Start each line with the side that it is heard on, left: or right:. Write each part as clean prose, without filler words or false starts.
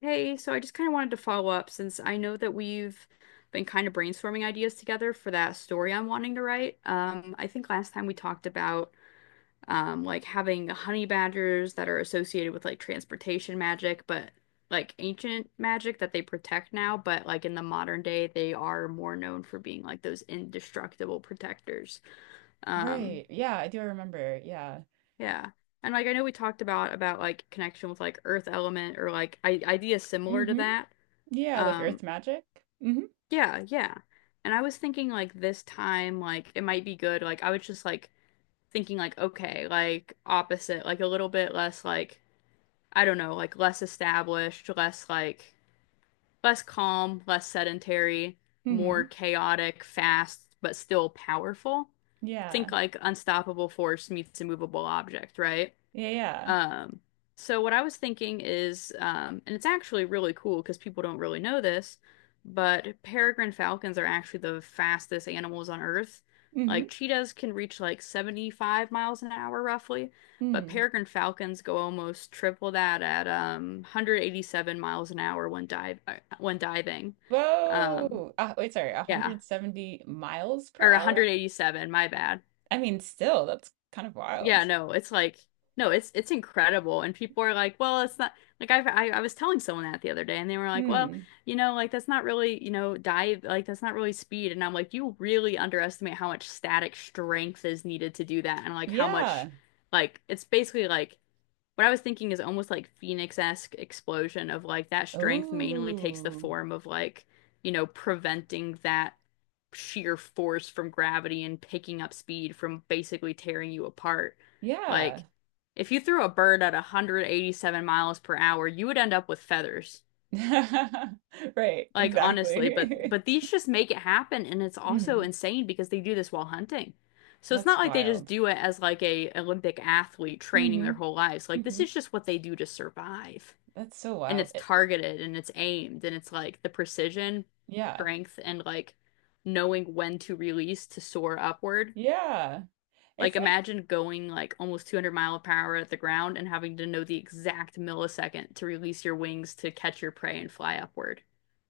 left: Hey, so I just kind of wanted to follow up since I know that we've been kind of brainstorming ideas together for that story I'm wanting to write. I think last time we talked about like having honey badgers that are associated with like transportation magic, but like ancient magic that they protect now, but like in the modern day, they are more known for being like those indestructible protectors. Um,
right: Right. Yeah, I do remember. Yeah.
left: yeah. And like I know we talked about like connection with like earth element or like I ideas similar to
right: Mm-hmm.
left: that.
right: Yeah, like
left: Um,
right: Earth magic. Mm-hmm.
left: Yeah, yeah. And I was thinking like this time, like it might be good. Like I was just like thinking like, okay, like opposite, like a little bit less like I don't know, like less established, less like less calm, less sedentary, more
right: Mm-hmm.
left: chaotic, fast, but still powerful.
right: Yeah.
left: Think like unstoppable force meets immovable object, right?
right: Yeah, yeah.
left: Um, so what I was thinking is, and it's actually really cool because people don't really know this, but peregrine falcons are actually the fastest animals on Earth.
right: Mm-hmm.
left: Like cheetahs can reach like 75 miles an hour roughly, but
right: Mm.
left: peregrine falcons go almost triple that at 187 miles an hour when dive when diving. Um,
right: Whoa. Wait, sorry,
left: yeah,
right: 170 miles per
left: or
right: hour?
left: 187, my bad.
right: I mean, still, that's kind of
left: Yeah,
right: wild.
left: no, it's like no, it's incredible. And people are like, well, it's not like I was telling someone that the other day, and they were like, well,
right: Hmm.
left: you know, like that's not really you know dive like that's not really speed. And I'm like, you really underestimate how much static strength is needed to do that, and like how much
right: Yeah.
left: like it's basically like what I was thinking is almost like Phoenix-esque explosion of like that strength mainly takes the
right: Oh.
left: form of like you know preventing that sheer force from gravity and picking up speed from basically tearing you apart.
right: Yeah.
left: Like, if you threw a bird at 187 miles per hour, you would end up with feathers.
right: Right,
left: Like, honestly,
right: exactly.
left: but these just make it happen, and it's also
right: Mm-hmm.
left: insane because they do this while hunting. So it's not
right: That's
left: like they just
right: wild.
left: do it as like a Olympic athlete training
right: Mm-hmm.
left: their whole lives. Like, this
right: Mm-hmm.
left: is just what they do to survive
right: That's so
left: and
right: wild.
left: it's targeted and it's aimed and it's like the precision,
right: Yeah.
left: strength, and like knowing when to release to soar upward.
right: Yeah. It's
left: Like
right: like
left: imagine going like almost 200 mile per hour at the ground and having to know the exact millisecond to release your wings to catch your prey and fly upward.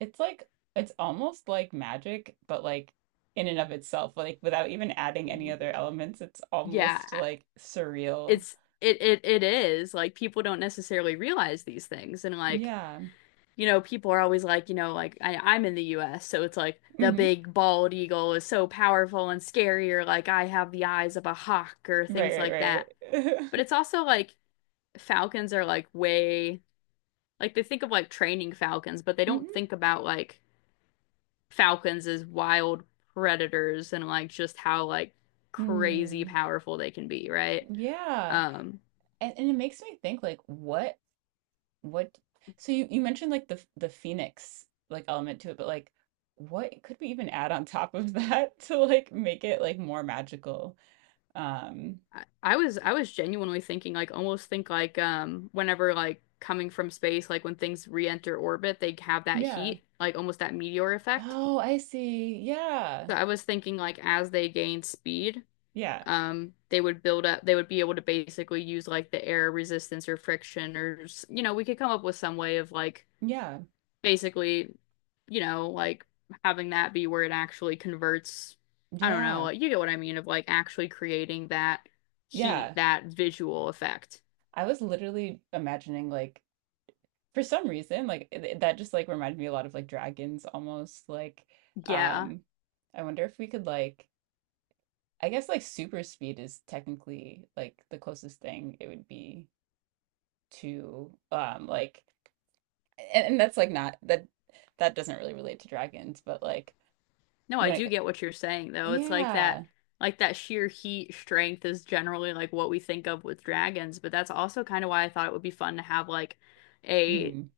right: It's like it's almost like magic, but like in and of itself, like without even adding any other elements, it's
left: Yeah,
right: almost like surreal.
left: it's it is like people don't necessarily realize these things and like
right: Yeah.
left: you know, people are always like, you know, like I'm in the US, so it's like the
right: Hmm.
left: big bald eagle is so powerful and scary, or like I have the eyes of a hawk, or things
right: Right,
left: like
right: right,
left: that. But
right: right.
left: it's also like falcons are like way, like they think of like training falcons, but they don't
right: Hmm.
left: think about like falcons as wild predators and like just how like crazy
right: Mm.
left: powerful they can be, right?
right: Yeah.
left: Um,
right: And it makes me think like what so you mentioned like the phoenix like element to it, but like what could we even add on top of that to like make it like more magical? Um,
left: I was I was genuinely thinking like almost think like whenever like coming from space like when things re-enter orbit they have that
right: yeah.
left: heat like almost that meteor effect.
right: Oh, I see. Yeah.
left: So I was thinking like as they gain speed
right: Yeah.
left: they would build up they would be able to basically use like the air resistance or friction or you know we could come up with some way of like
right: Yeah,
left: basically you know like having that be where it actually converts I don't know
right: yeah,
left: like, you get what I mean of like actually creating that heat
right: yeah.
left: that visual effect.
right: I was literally imagining like for some reason like that just like reminded me a lot of like dragons almost like
left: Yeah.
right: um I wonder if we could like I guess like super speed is technically like the closest thing it would be to like and that's like not that that doesn't really relate to dragons but like
left: No, I
right: when
left: do
right: it
left: get what you're saying though. It's
right: yeah.
left: like that sheer heat strength is generally like what we think of with dragons, but that's also kind of why I thought it would be fun to have like a
right: Mm,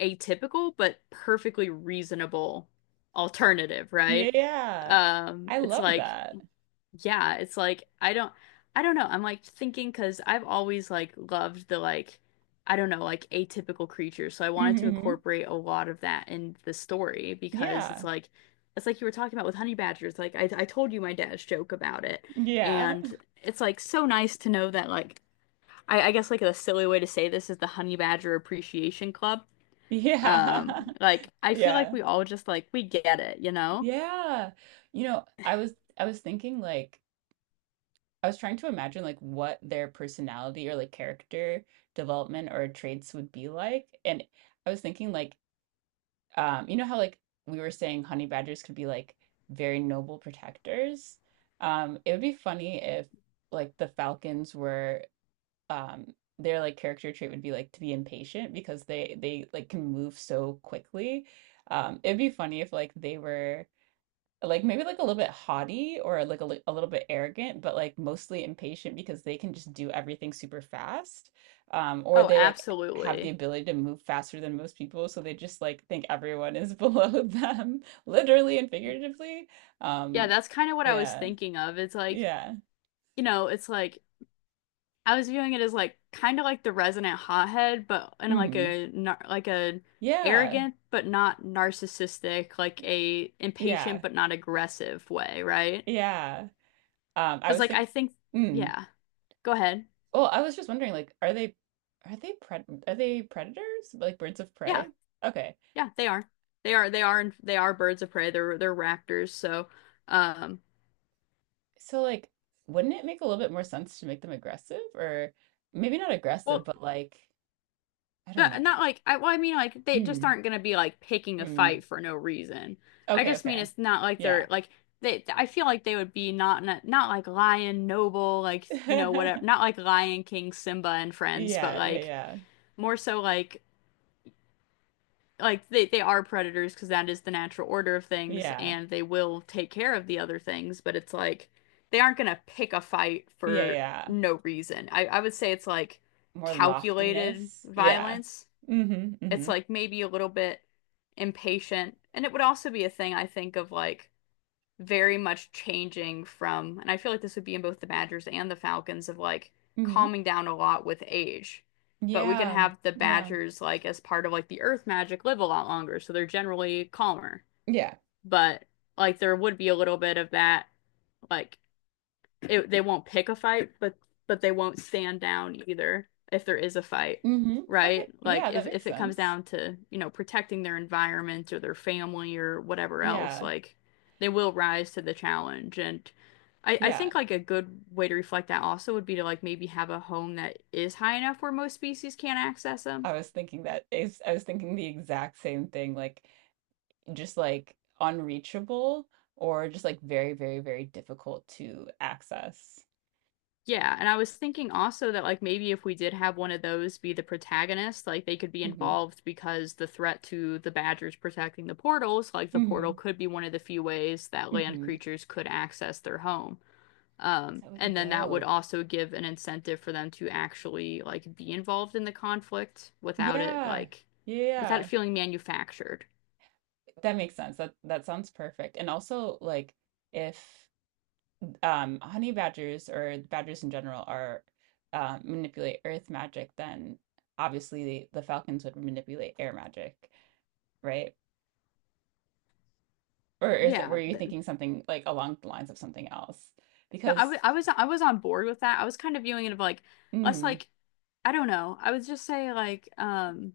left: atypical but perfectly reasonable alternative, right?
right: yeah. I
left: It's
right: love
left: like
right: that.
left: yeah, it's like I don't know. I'm like thinking because 'cause I've always like loved the like I don't know, like atypical creatures. So I wanted to
right: Hmm.
left: incorporate a lot of that in the story because
right: Yeah.
left: it's like you were talking about with honey badgers. Like I told you my dad's joke about it.
right: Yeah.
left: And it's like so nice to know that like I guess like a silly way to say this is the Honey Badger Appreciation Club.
right: Yeah.
left: Like I feel like
right: Yeah.
left: we all just like we get it, you know?
right: Yeah. I was thinking like I was trying to imagine like what their personality or like character development or traits would be like. And I was thinking like you know how like we were saying honey badgers could be like very noble protectors. It would be funny if like the falcons were their like character trait would be like to be impatient because they like can move so quickly. It'd be funny if like they were like maybe like a little bit haughty or like a little bit arrogant, but like mostly impatient because they can just do everything super fast. Or
left: Oh,
right: they like have the
left: absolutely.
right: ability to move faster than most people, so they just like think everyone is below them, literally and figuratively.
left: Yeah,
right: Um,
left: that's kind of what I was
right: yeah,
left: thinking of. It's like,
right: yeah.
left: you know, it's like I was viewing it as like kind of like the resonant hothead, but in like
right: Hmm.
left: a nar like a
right: Yeah,
left: arrogant but not narcissistic, like a
right: yeah,
left: impatient but not aggressive way, right?
right: yeah. I
left: Because
right: was
left: like I
right: thinking,
left: think,
right: mm.
left: yeah, go ahead.
right: Well, I was just wondering, like, are they predators? Like birds of
left: Yeah,
right: prey? Okay.
left: yeah, they are, they are, they are, they are birds of prey. They're raptors. So, um,
right: So like, wouldn't it make a little bit more sense to make them aggressive or maybe not aggressive,
left: well,
right: but like, I don't
left: But
right: know.
left: not like well, I mean like they just
right: Hmm.
left: aren't gonna be like picking a
right: Hmm.
left: fight for no reason. I
right: Okay,
left: just mean
right: okay.
left: it's not like
right: Yeah.
left: they're like they. I feel like they would be not like Lion Noble like you know whatever. Not like Lion King Simba and friends, but
right: Yeah, yeah,
left: like
right: yeah.
left: more so like they are predators because that is the natural order of things,
right: Yeah.
left: and they will take care of the other things. But it's like they aren't gonna pick a fight
right: Yeah,
left: for
right: yeah.
left: no reason. I would say it's like
right: More
left: calculated
right: loftiness. Yeah.
left: violence.
right: Mm-hmm. Mm-hmm.
left: It's like maybe a little bit impatient. And it would also be a thing I think of like very much changing from, and I feel like this would be in both the Badgers and the Falcons of like
right: Mm-hmm.
left: calming down a lot with age. But we could
right: Yeah.
left: have the
right: Yeah.
left: Badgers like as part of like the Earth magic live a lot longer, so they're generally calmer.
right: Yeah.
left: But like there would be a little bit of that like it, they won't pick a fight, but they won't stand down either if there is a fight,
right: Mm-hmm. Okay.
left: right?
right: Yeah,
left: Like
right: that makes
left: if it comes
right: sense.
left: down to, you know, protecting their environment or their family or whatever else,
right: Yeah.
left: like they will rise to the challenge. And I
right: Yeah.
left: think like a good way to reflect that also would be to like maybe have a home that is high enough where most species can't access them.
right: I was thinking the exact same thing, like just like unreachable or just like very, very, very difficult to access.
left: Yeah, and I was thinking also that like maybe if we did have one of those be the protagonist, like they could be
right: Hmm.
left: involved because the threat to the badgers protecting the portals, like the portal
right: Hmm.
left: could be one of the few ways that land
right: Hmm.
left: creatures could access their home.
right: Oh, that would be
left: And then that would
right: dope.
left: also give an incentive for them to actually like be involved in the conflict without it
right: Yeah.
left: like without it
right: Yeah.
left: feeling manufactured.
right: That makes sense. That sounds perfect. And also like if honey badgers or badgers in general are manipulate earth magic, then obviously the falcons would manipulate air magic, right? Or is were
left: Yeah,
right: you
left: th-
right: thinking something like along the lines of something else?
left: No,
right: Because.
left: I was on board with that. I was kind of viewing it of like less
right: Hmm.
left: like I don't know. I would just say like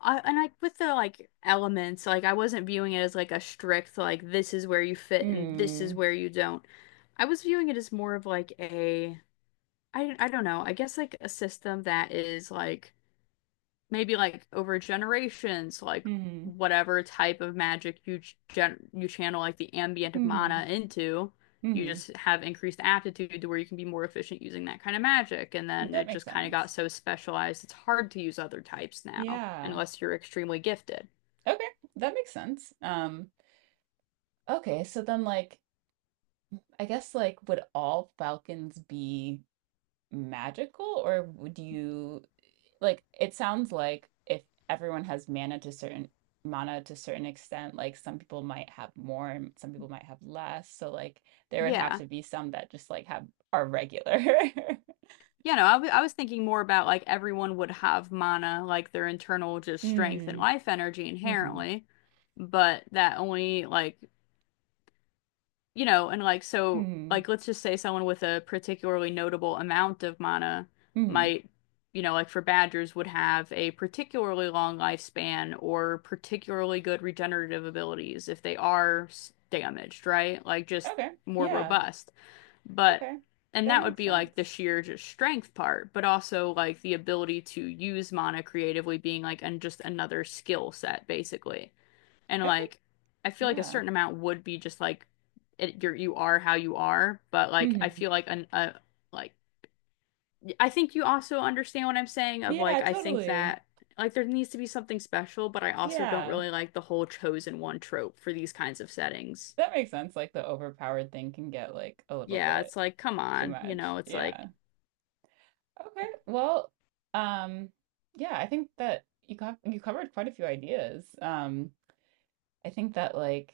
left: I and like with the like elements, like I wasn't viewing it as like a strict like this is where you fit and this is
right: Mm-hmm.
left: where you don't. I was viewing it as more of like a I don't know. I guess like a system that is like maybe like over generations, like
right: Mm-hmm.
left: whatever type of magic you gen you channel like the ambient
right: Mm-hmm. Mm-hmm. Mm.
left: mana into,
right: Hmm.
left: you
right: Hmm.
left: just have increased aptitude to where you can be more efficient using that kind of magic. And
right: Hmm.
left: then
right: That
left: it
right: makes
left: just kind of
right: sense.
left: got so specialized, it's hard to use other types now,
right: Yeah.
left: unless you're extremely gifted.
right: Okay, that makes sense. Okay, so then like I guess like would all falcons be magical, or would you like it sounds like if everyone has mana to certain extent, like some people might have more and some people might have less. So like there would have
left: Yeah.
right: to be some that just like have are regular.
left: Yeah, no, I was thinking more about like everyone would have mana, like their internal just strength and
right: Mm.
left: life energy
right: Hmm.
left: inherently, but that only like you know, and like so
right: Hmm.
left: like let's just say someone with a particularly notable amount of mana
right: Hmm.
left: might, you know, like for badgers would have a particularly long lifespan or particularly good regenerative abilities if they are damaged, right? Like just
right: Okay.
left: more
right: Yeah.
left: robust. But
right: Okay.
left: and
right: That
left: that would
right: makes
left: be like the
right: sense.
left: sheer just strength part, but also like the ability to use mana creatively being like and just another skill set basically and
right: Okay.
left: like I feel like a
right: Yeah.
left: certain amount would be just like it, you're you are how you are, but like I
right: Hmm.
left: feel like an a like I think you also understand what I'm saying of
right: Yeah,
left: like I think
right: totally.
left: that like there needs to be something special, but I also don't
right: Yeah.
left: really like the whole chosen one trope for these kinds of settings.
right: That makes sense. Like the overpowered thing can get like a little
left: Yeah,
right: bit
left: it's like come
right: too
left: on, you
right: much.
left: know, it's like
right: Yeah. Okay. Well, um, yeah, I think that you covered quite a few ideas. I think that like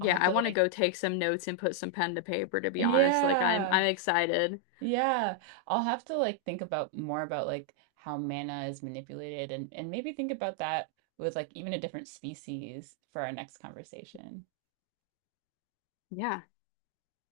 right: I'll have
left: I
right: to
left: want to
right: like,
left: go take some notes and put some pen to paper to be honest. Like
right: yeah.
left: I'm excited.
right: Yeah, I'll have to like think about more about like how mana is manipulated and maybe think about that with like even a different species for our next conversation.
left: Yeah.